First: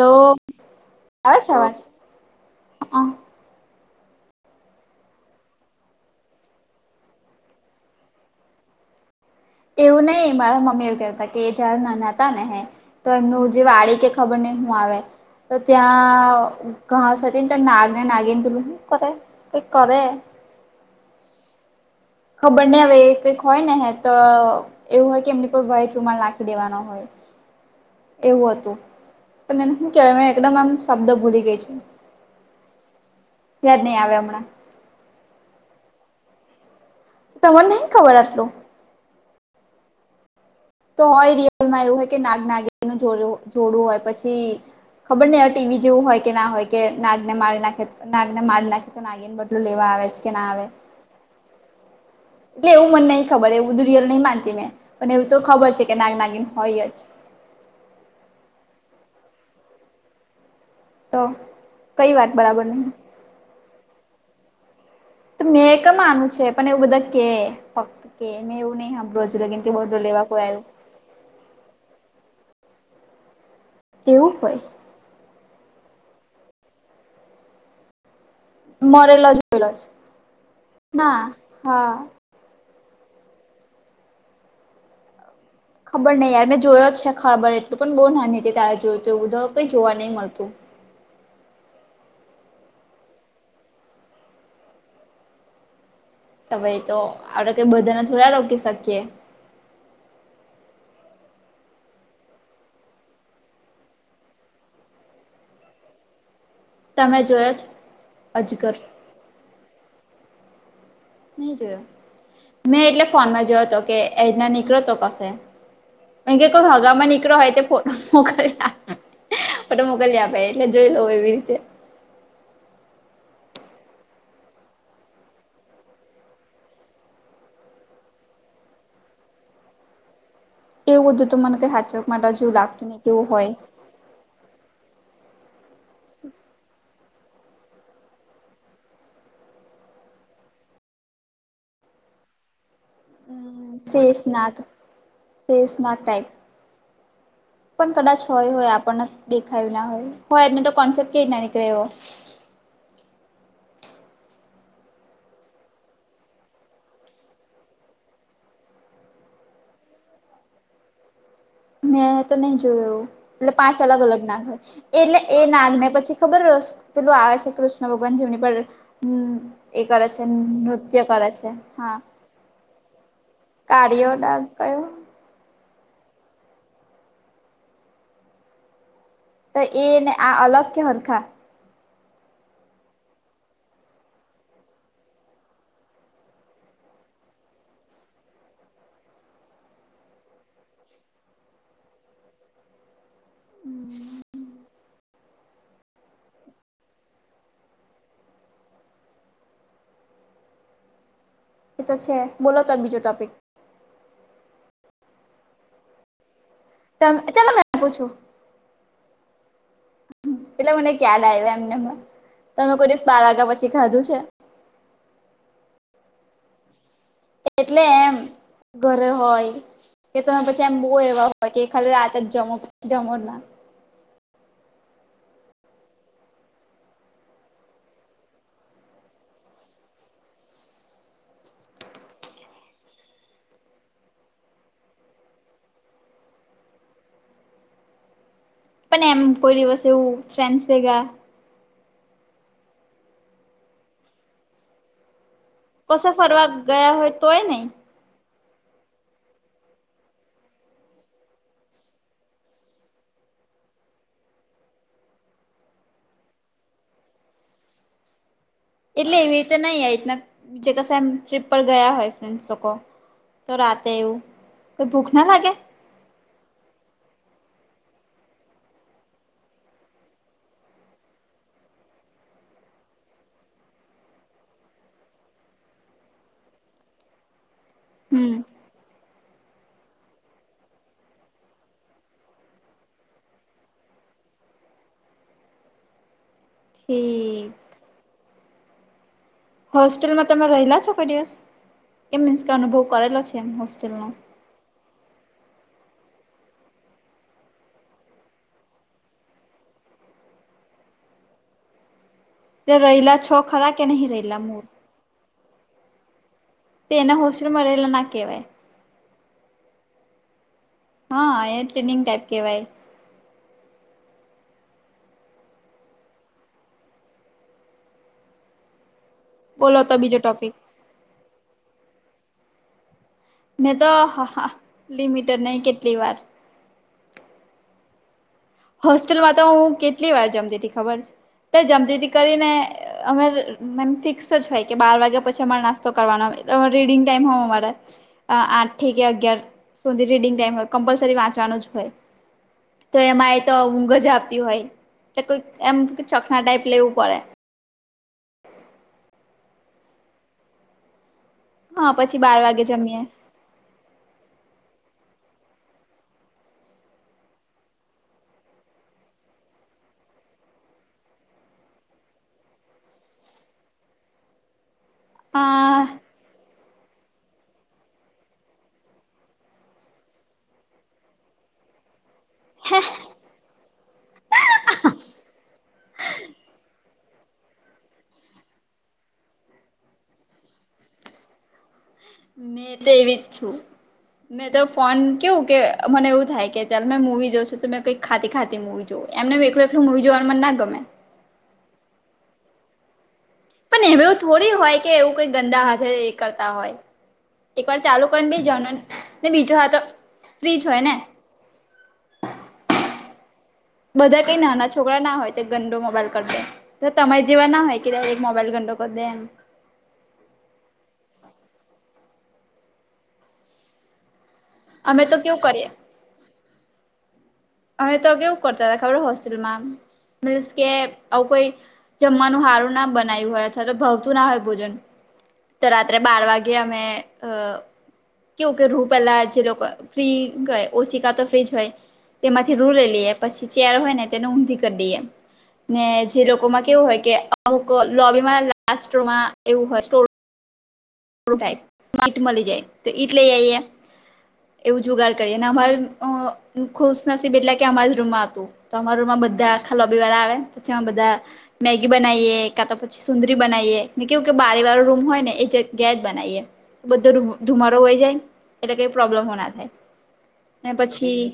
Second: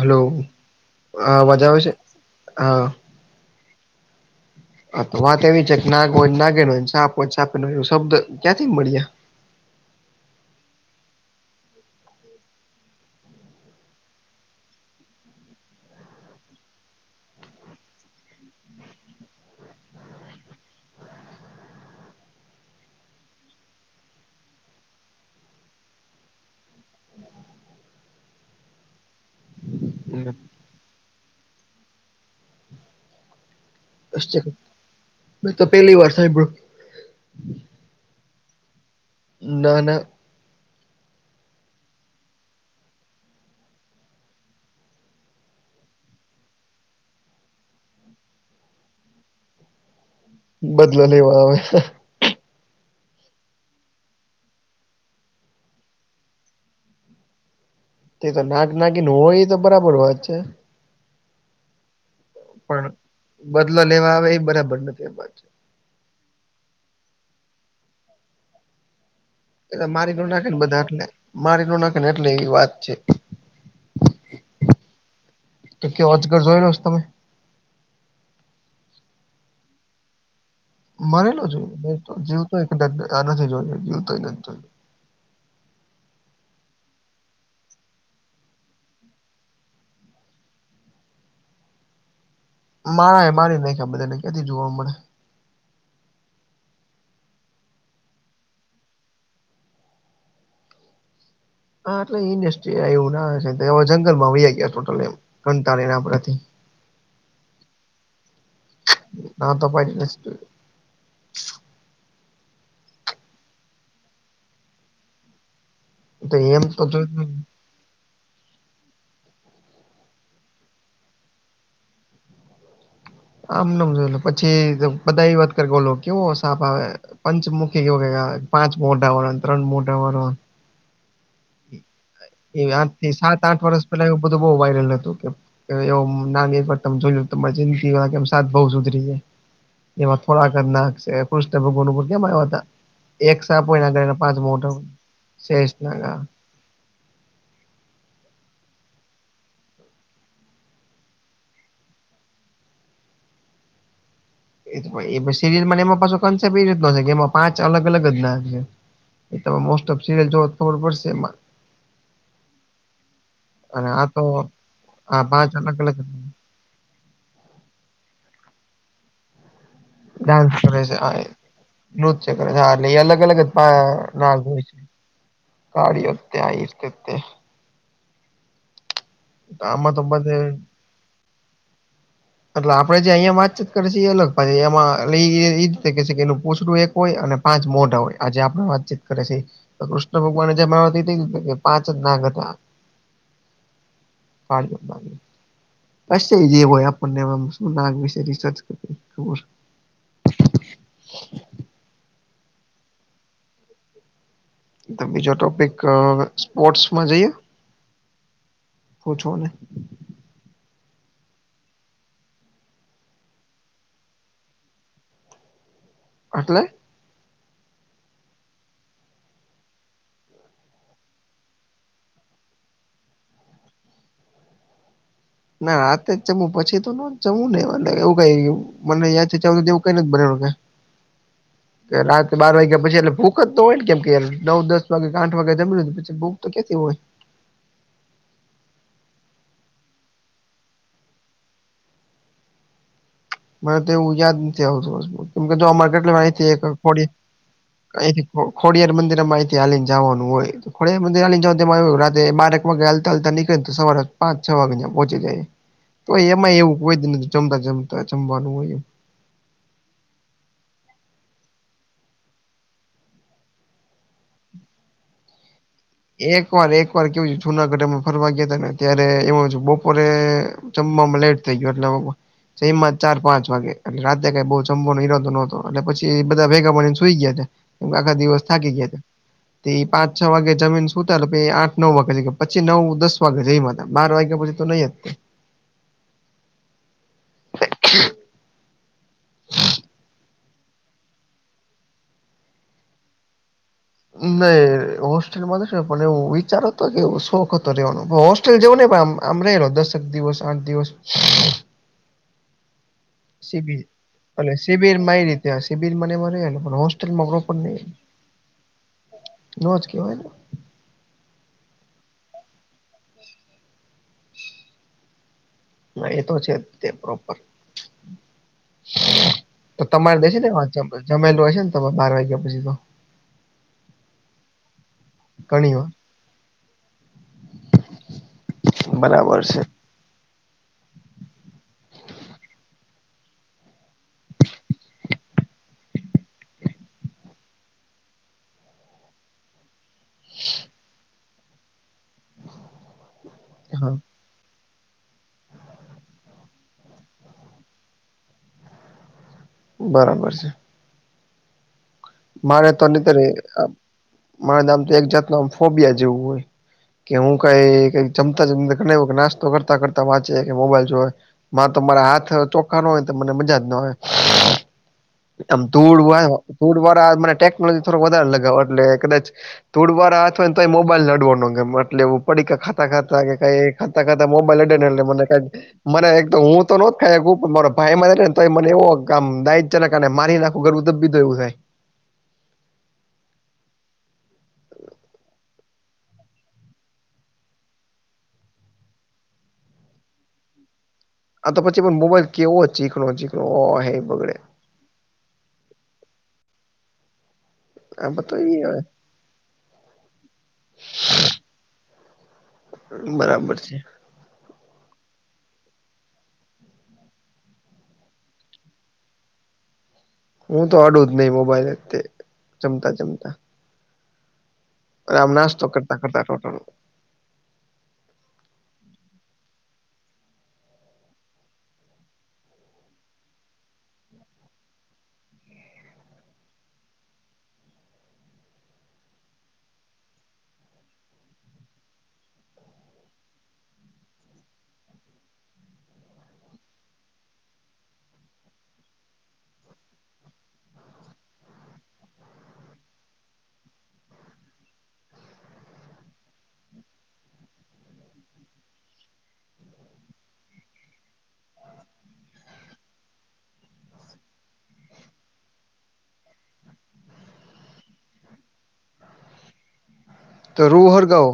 Hello હા અવાજ આવે છે હા. હા તો વાત એવી છે કે નાગ હોયને નાગેણ સાપ હોયને સાપેણ એવો શબ્દ ક્યાંથી મળ્યા. એવું નહિ મારા મમ્મી એવું કહેતા કે જ્યારે નાના હતા ને હે તો એમનું જે વાડી કે ખબર નઈ હું આવે તો ત્યાં ઘાસ હતીને તે નાગ અને નાગિન પેલું હુ કરે. કે કરે. ખબર નહી હવે એ કંઈક હોય ને હે તો એવું હોય કે એમની પર વ્હાઈટ રૂમમાં નાખી દેવાનો હોય. એવું હતું પણ એને હુ કેવાય મે એકદમ આમ શબ્દ ભૂલી ગઈ છું. યાદ નહીં આવે હમણાં મે તો પેલી વાર સાંભળ્યું. તમને નહી ખબર આટલું. ના ના. તો હોય રિયલમાં એવું હોય કે નાગ નાગિનનું જોડુ-જોડું હોય પછી. ખબર નહી હવે ટીવી જેવું હોય કે ના હોય કે નાગને મારી નાખે નાગને મારી નાખે તો નાગિન બદલું લેવા આવે છે. કે ના આવે બદલો લેવા આવે છે. એટલે એવું મને નહી ખબર એવું રીયલ નહી માનતી મેં પણ એવું તો ખબર છે કે નાગ નાગિન હોય જ. તે તો નાગ નાગિન હોય એ તો બરાબર વાત છે. તો કઈ વાત બરાબર પણ નહી. બદલો લેવા આવે એ બરાબર નથી. તો મેં ક માનું છે પણ એવું બધા કે ફક્ત કે મેં એવું નહી સાં એટલે મારી ન નાખી ને બધા એટલે મારી ન નાખીને એટલે એવી વાત છે. એવું હોય. તો કે અજગર જોઈ લો છે તમે મરેલો જોઈલો છે. મરેલો જોઈ તો જીવતો જીવતો ય કદાચ નથી જોય જીવ તો નથી જો ખબર નહીં યાર મેં જોયો જ છે ખબર એટલું પણ બહુ નાની હતી તારે જોયું તું એ બધ કઈ જોવા નહીં મલતું મા એ મારી નાખા બધાને કેથી જોવા મળે. તમે તો આપડે તે બધાને થોડા રોકી શકીએ. હા એટલે ઇન્ડસ્ટ્રી આયવું ના જંગલમાં વયા ગયા ટોટલ એમ કંતાળીને આપણાથી તમે જોયો છે અજગર. ના તો પાડી નથજોયો. નહી જોયો મેં એટલે ફોનમાં જોયો તો કે એતના નીકળ્યો હતો કશે. એ તો કે એમ કોઈ તો જો હગામાં નીકળ્યો હોય તે પોલ. [unintelligible] મોકલી આપે એટલે જોઈ લવ એવી રીતે. આમનમ જોયલો પછી બધા એ વાત કરે ઓલો કેવો સાપ આવે. પંચમુખી કેવું કઇ આવે પાંચ મોઢા વાળો ત્રણ મોઢા વારો ને. એવું બધું તો મને કઈ હાચક માટે જોવું એ લાગતું આઠ ની થી કેવું સાત હોય. આઠ વર્ષ પેલા એવું બધું બઉ વાયરલ હતું કે એવો નાગ એક વાર તમે જોયો તમારી જિંદગી દિવા કે સાત બહુ સુધરી જાય. એમાં થોડાક કન નાખ છે કૃષ્ણ ભગવાન ઉપર કેમ આવ્યા તા. એક સાપ હોય ના તેના પાંચ શેષનાગ મોઢા સેસ શેષનાગ નાગ હા. ટાઈપ પણ કદાચ હોય હોય આપણને દેખાયું ના હોય હોય એને તો કોન્સેપ્ટ કેવી રીતના નીકળે એવો. એજ હોય એ પછી સિરીલને એમાં પાછ કન્સેપ્ટ એ રીત નો હોય કે એમાં પાચ અલગ અલગ અજ ના રહે. એ તો મોસ્ટ ઓફ સિરયલ જો ખબર પડશે એમાં. મેં તો નહી જોયું એવું એટલે પાંચ અને અલગ આ તો અલગ નાગ હોય. એટલે આ એ પાંચ નાગ અલગ ને અલગ પછી ખબરસ પેલું આવે છે કૃષ્ણ ભગવાન જેમની પર હમ્મ એ કરે છે નૃત્ય કરે છે. હા છે ને આ નહીં એટલે એ અલગ અલગ અજ મા કાર્યો નાગ ડાગ હોય છે. કયો કાડીયો ત્યાં આઈસ તત તે. તો આમાં એન આ બધે અલગ કે હરખા? એટલે આપડે જે અહિયા વાતચીત કરે છે એ અલગ પાહી એમાં ઈ એરીતના કે એનું પોછડું એક હોય અને પાંચ મોઢા હોય આજે આપણે વાતચીત કરે છે એ. તો કૃષ્ણ ભગવાન જમા આવતી તી પાંચ જ નાગ હતા. હા જે પાણી બસ થઈ જય બોય હા. પણ ને આમ શું નાગ વિશે રિસર્ચ કરી ખબર. એ તો છે બોલો તો બીજો ટોપિક. તો બીજો ટોપિક અહ ત ચાલો મે આપું છું. ઓ છો ને. એેટલે મને યાદ આવ્યો એમ તોમે કોઈ દિવસ બાર વાગ્યા પછી ખાધું છે? હટલે? એટલે એમ ઘરે હોય. કે તમે પછી એમ બહુ એવા હોય કે ખાલી રાત જમો જમો ના. ના રાતે જમું પછી તો ન જમવું ને મતલબ એવું કઈ મને યાદ છે ચાવ તો એવું કઈ નથ બનાવા વગર. કે રાત્ર બાર વાગ્યા પછી એટલે ભૂખ જ તો હોય ને કેમ કેય નવ દસ વાગ્યા કે આઠ વાગે જમી પછી ભૂખ તો કેતી હોય. પણ એમ કોઈ દિવસ એવું ફ્રેન્ડસ ભેગા મને તો એવું યાદ નથી આવતું કેમ કે જો અરે કશે ફરવા કેટલી ગયા કોડી હોય તોય નહી આઇથી ખો-ખોડિયાર મંદિરમાં અઈથી હાલીને જાવાનું હોય. ખોડિયાર મંદિર હાલી ને જાઓ રાતે બરેક વાગે હલતા અલતા નીળે ને તો સવારે પાંચ છ વાગે્યા પહોચી જાય. તો એમાં એવું કોઈ જ નથી ચમતા ચમતા જમવાનું હોય એમ. એટલે એવી રીતે નહીંના જે ક સા ટ્રીપ પર ગયા હોય ફ્રેન્ડ્સ લોકો. તો રાતે એવું કે ભૂખ ના લાગે. એક વાર એક વાર કેવું છે જુનાગઢ એમાં ફરવા ગયા હતા ને ત્યારે એમાંજ બપોરે જમવામાં લેટ થઈ ગયો એટલો ઓ છે એમાં ચાર પાંચ વાગે એટલે રાતે કઈ બહુ જંભો ઈરાદો નોતો એટલે પછી એ બધા ભેગા પા ને સુઈ ગયા છે. આખા હમ દિવસ થકી ગયા છે તે પાંચ છ વાગે જમી ને સુતા પેઇ આઠ નવ વાગે કે પછી નવ વાગે જ હતા બાર વાગ્યા પછી તો નહી જ થી [inaudible] હોસ્ટેલમાં તમે રહેલા છો કોઈ દિવસ એ મીન્સ કે અનુભવ કરેલો છે એમ હોસ્ટેલનો. ના હોસ્ટેલ મા પણ એવું વિચાર હતો કે એવું શોખ હતો રેવાનો બો હોસ ટલ જવું ને આમ આમ રલો દસક દિવસ આઠ દિવસ તે રૈલા જ શિબિર એટલે શિબિર મારી રીતે શિબિર મને મને મારે એલો ઓલો તે એના હોસ્ટેલમાં પ્રોપર નહી રહેલા ના કહેવાય નોજ કેવાય ને હા એ ટ્રેનિંગ ટાઈપ કેવાય. ના એતો છે. તે પ્રોપર બોલો તો તમારે બીજો દે છે. ને ટોપિક વા જમેલું હોય છે. ને તમે બાર વાગ્યા પછી તો. મે તો લિમિટર નહી કેટલી વાર હોસ્ટેલમાં બરાબર તો હું કેટલી વાર જમતી હતી ખબર તો જમતી ત કરીને. અ મે ફિક્સ જ હોય કે બાર વાગ્યા પછી, અમારે નાસ્તો કરવાનોલે રીડિંગ ટાઈમ હોવ અમારે. આઠ થી કે અગિયાર સુધી રીડિંગ ટાઈમ હોય. કમ્પલસરી વાંચવાનું જ હોય. તો એમાં એ તો છે ઊંઘ હા જ આપતી હોય. એલે કોઈ એમ ચકના ટાઈપ લેવું પડે. બરાબર છે. હા. પછી બાર વાગે મારે તો જમીએ નનીતરે મારે નામ તો એક જાત ન આમ ફોબિયા જેવું હોય. કે હું કઈ ક જમતા જમતા ઘ એ નાસ્તો કરતા કરતાં વાંચે કે મોબાઈલ જોવા માં તો મારા હાથ ચોખ્ખા ન હોય. તો મને મજા જ ના આવે. આમ હા તુડ વા તુડ વાળા મને ટેકનોલોજી થોડ વધારે લગાવ એટલે કદાચ થોડ વાર હાથ હોયને તો લડવાનો પડી ખાતા ખાતા કે કઈ ખાતા ખાતા મોબાઈલ મને મને એક હું તો મારો ભાઈ તો મને એવો આમ દાયજક અને મારી નાખું ધબીધું એવું થાય. મેં તે એવી છું. મેં તો ફોન કેવું કે મને એવું થાય કે ચાલ મેં મૂવી જોશું તો મે કઈક ખાતી ખાતી મુૂવી જોવુ. એમને એકું એ મુવી જોવાનું મન ના ગમે. આ તો પછી પણ મોબાઈલ કેવો જ એમવ થોડી હોય કે કઈ ગંદા હાથે કરતા હોય. એક વાર ચાલુ આ કરી ને બધો બે ઈ હવે જવાનુંને બીજો હા તો ફ્રીજ હોય ને બરાબર છે. બધા કઈ નાના છોકરા ના હોય. તે ગંડો મોબાઈલ કર દે તો તમારે જેવા ના હોય કે એક મોબાઈલ ગંડો કરી દે એમ હું તો અડુ જ નહી. મોબાઈલ તે જમતા જમતા અમે તો આમ કેવું નાસ્તો કરીએ કરતા કરતા ટોટલમાં અમે તો કેવું કરતા હતા. ખબરે હોસ્ટેલમાં મિનસ કે આવું કોઈ જમવાનું હારું ના બનાયું હોય. અથવા તો ભાવતું ના હોય ભોજન તો રાત્રે બાર વાગ્યે અમે અ કેવું કે રૂ પહેલા જે લોકો ફ્રી ઓસી કા તો ફ્રીજ હોય. તેમાંથી રૂ લઈ લઈએ. પછી ચેર હોય ને તેને ઊંધી કરી દએ ને જે લોકોમાં કેવું હોય કે અમુક લોબીમાં લાસટમાં એવું હોય સટોરરૂમ ઈટ મળી જાય તો ઈટ લઈ આઈએ. એવું જુગાડ કરીએ અને અમારે અ ખુશનસીબ એટલે કે અમારા જ રૂમમાં હતું. તો અમાર રમમાં બધા આખા લોબિવાર આવે પછી અમે બધા મેગી બનાવીએ કા તો પછી સુંદરી બનાવીએને કેવું કે બારે વાળો રૂમ હોય ને એ જે જગ્યાએ બનાવીએ બધો ધુમાડો વહી જાય એટલે કઈ પ્રોબ્લેમો ના થાય. તો અને રૂ પછી હરગાવો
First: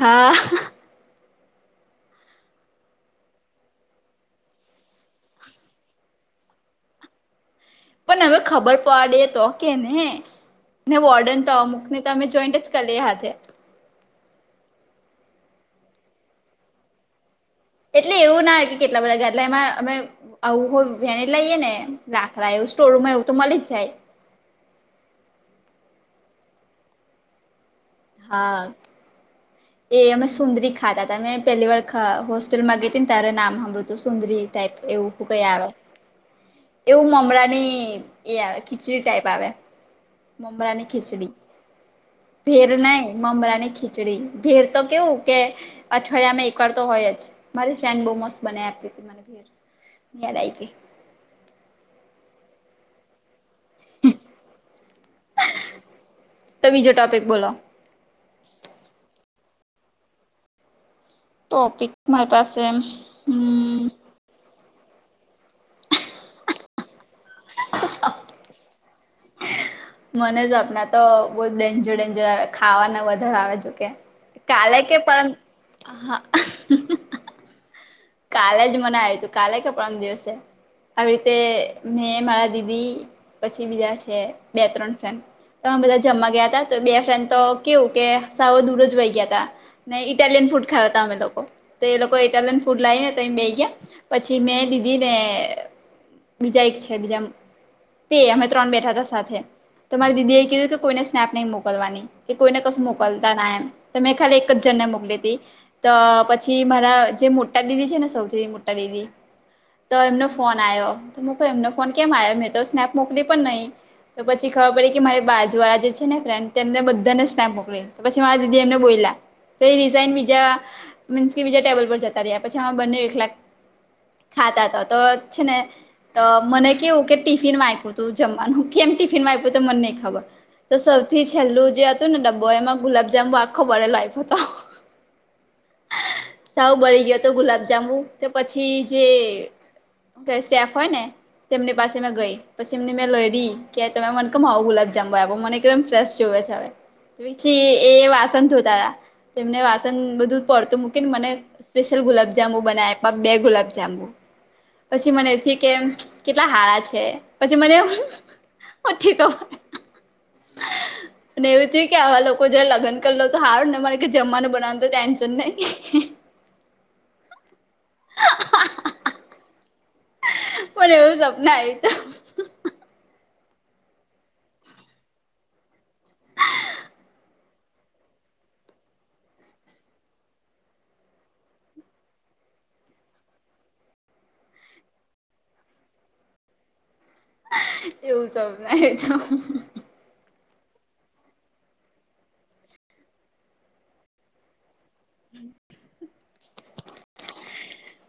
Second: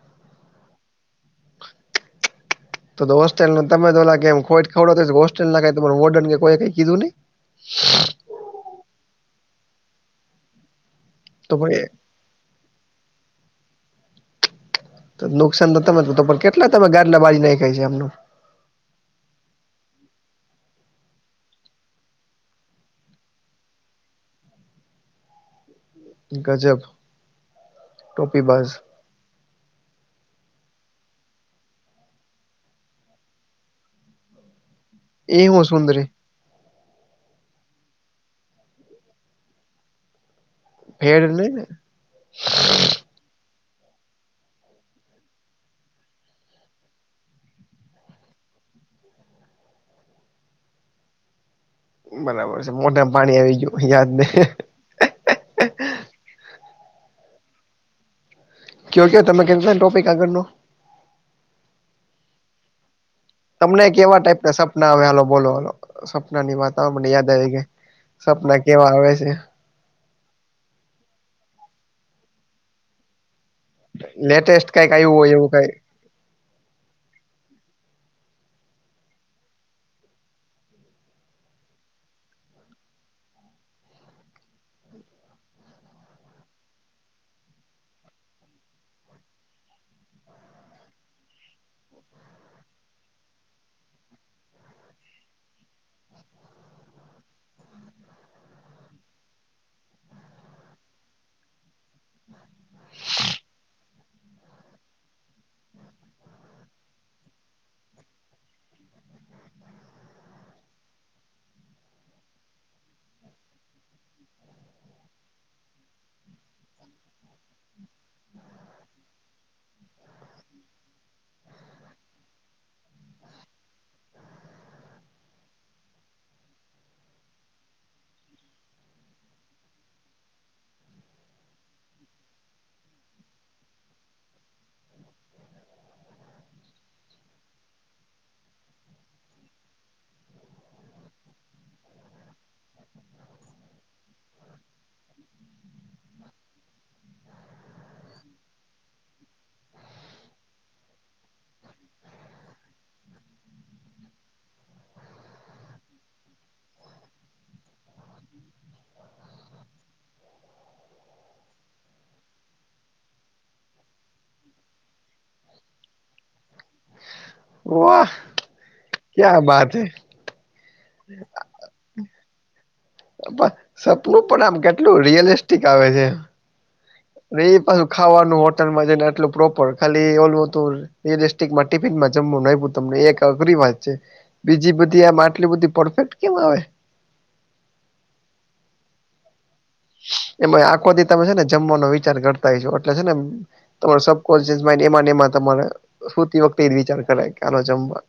હા તો હોસ્ટેલ [unintelligible] પણ હવે ખબર પડી તો કે ને ને વોર્ડન તો પણ એ અમુકને તમે જોઈન્ટ જ કર લે છે. હાથે નુકસાન તો તમે તો પણ કેટલા તમે ગાડલા બાળીના એટલે એવું ના હોય કે કેટલા બધા ગાદલા એમાં અમે હો વેને લાઈએ ને લાકડા એવું સ્ટોર રૂમમાં એવું તો મળી જ જાય. ગજબ, ટોપી હા, બાજ એ અમે સુંદરી ખાતા તા મે પહેલી વાર ખા હોસ્ટેલમાં ગઈ હતી ને તારે નામ હાભરું હતું સુંદરી ટાઈપ એવું, ક એ હું આવે સુંદરી એવું મમરાની એ આવે ખીચડી ટાઈપ આવે. મમરાની ફેર ખીચડી ન ઈ ને, ભેર નહી મમરા ની ખીચડી ભેર તો કેવું કે, અઠવાડિયામાં એકવાર તો હોય જ મારી ફ્રેન્ડ બહુ મસ્ત બનાવી આપતી હતી મને ભેડ, યાદ આઈ ગયુ‌. બરાબર છે મોઢામાં પાણી આવી ગયું યાદ નહી. તમે બીજ ટોપિક બોલો. કયો કે તમે કેમ ટોપિક આગળ નો, ટોપિક મારી પાસે, હમ તમને કેવા ટાઈપ સપના આવે હાલો બોલો સપના ની વાતને યાદ આવી. સપના કેવા આવે છે. મને જ સપના તો બહુ ડેન્જર ડેન્જર આવે ખાવાના વધારે આવે જો, લેટેસ્ટ કાલે કઈક કે આવ્યું પર હોય એવું કઈ હા કાલે જ મને આવ્યું તું કાલે કે પરમ દિવસે. આવી રીતે મેં મારા દીદી પછી બીજા છે બે ત્રણ ફ્રેન્ડ, મે બધા જમવા ગયા હતા તો બે ફ્રેન્ડ તો કેવું કે સાવ દૂર જ વહી ગયા તા, ને ઈટાલિયન ફૂડ ખાવા તા અમે લોકો તો એ લોકો ઇટાલિયન ફૂડ લાઈને ત બે ગયા પછી મેં દીદી ને, બીજા એક છે બીજા બે અમે ત્રણ બેઠા હતા સાથે, તો મારી દીદી એ કીધું કે કોઈને સ્નેપ નહીં મોકલવાની. કે કોઈને કશું મોકલતા ના એમ તો મેં ખાલી એક જને મોકલી હતી, તો પછી મારા જે મોટા દીદી છે ને સૌથી મોટા દીદી, તો એમનો ફોન આવ્યો તો મુ કવુ એમનો ફોન કેમ આવ્યો મેં તો સ્નેપ મોકલી પણ નહી, તો પછી ખબર પડી કે મારી બાજુવાળા જે છે ને ફ્રેન્ડને બધાને જ નાને મોકલી તો પછી મારા દીદી એમને બોલ્યા, તોએ રીસાઈ બીજા મીન્સ કે બીજા ટેબલ જતા રહ્યા, પછી આમા બંને એકલા ખાતા હતા તો છે, ને, તો મને કેવું કે ટિફિનમાં આપ્યું તું જમવાનું કેમ ટિફિનમાં આપ્યું તે મને નહીં ખબર, તો સૌથી છેલ્લું જે હતુને ડબ્બો એમાં ગુલાબજાંબુ આખો બોલ્યો આપ્યો હતો, હ [inaudible] સાવ બળી ગયો હતો ગુલાબજાંબુ તો પછી જે, કે સ્ટેફ હોય ને તેમની પાસે મે ગઈ, પછી એમને મેં લઈ રહી કે મન કેમ આવો ગુલાબ જામુ આપ્યો મને એકદમ ફ્રેશ જોવે છે, હવે, પછી એ વાસન ધો થતા હતા, તેમને વાસણ બધું પડતું મૂકીને મને. સ્પેશિલ ગુલાબજાંબુના, બે ગુલાબજાંબુ પછી મને એથી કે કેટલા હારા છે, પછી મને, [unintelligible] હ [inaudible] અને એવું થયું કે આવા લોકો જયારે લગન લેતો હારું ને મારે કે જમવાનું બનાવાનું તો ટેન્શન નહીં. હો [inaudible] ક્યા બાત હૈ, પણ એવું સપનું આવ્યું તું, પણ સપનું પણ આમ કેટલું રિયલિસ્ટિક આવે છે, હવે ઈ પાછું ખાવાનું હોટલમાં જઈ ને આટલું પ્રોપર, ખાલી ઓલું તુલ રિયલ [unintelligible] માં ટિફિનમાં જમવાનું આઈપું તમને એક અઘરી વાત છે. બીજી બધી આમ આટલી બધી પરફેક્ટ કેમ આવે? એવું [unintelligible] એમાંઈ આખો દી તમે છે ને જમવાનો વિચાર કરતા હઈશો. એટલે છે ને તમાર [unintelligible] [unintelligible] એમાં ને એમાં તમારે સુતી વખતે એ જ વિચાર કરાય, કે હાલો જમવા.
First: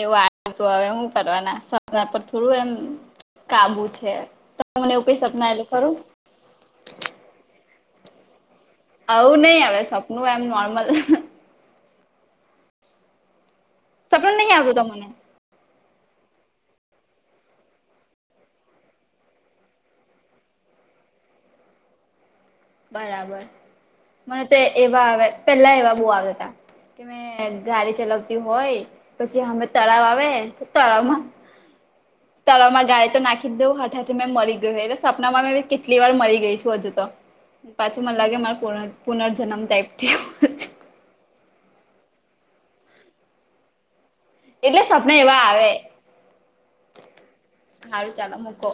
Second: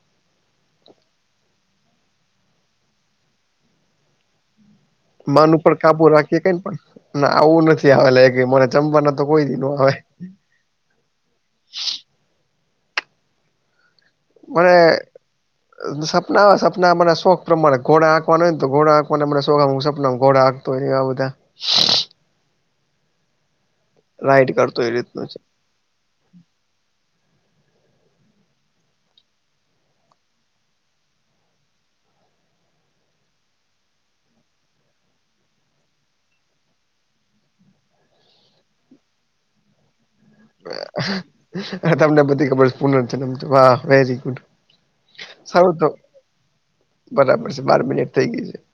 એવું આવતું, હવે હું કરવાના? સપના પર થોડું એમ કાબુ છે. તમને એવું કંઈ સપના મન આયેલું ઉપર ખરું? [unintelligible] ના, આવું નથી આવેલા એકેય મને. જમવા ના તો આવું કોઈ દી નહી નો આવે. સપનું એમ નોર્મલ. સપનું નહી આવતું તમને મને અહ સપનામાં, સપનામાં શોખ પ્રમાણે. ઘોડા હાંકવાનું હોયને તો ઘોડા હાંકવાના મને શોખ હે. હું સપનામાં ઘોડાં હાંક તો હોય એવાં બધાં. બરાબર. મને રાઈડ તો કરતો એ એવા આવે, રીતનું પહેલા એવા બહુ આવતા. કે મેં ગાડી ચલાવતી હોય પછી હામે તળાવ આવે, તો તળાવમાં [inaudible] તળાવમાં જાય તો નાખી જ દેવું, હાથેથી મેં મળી ગયું હોય. એટલે સપનામાં મેં કેટલી વાર મરી ગઈ છું હજુ તો. પાછું મને લાગે મારા પુનર પુનર્જન્મ ટાઈપ થયું. તમને બધી ખબર સ પુનર્જન્મ થયું, વાહ! Very good. એટલે સપના એવા આવે સારું તો, બરાબર છે. બાર મિનિટ હારું થઈ ચાલો ગઈ છે. [inaudible] મૂકો.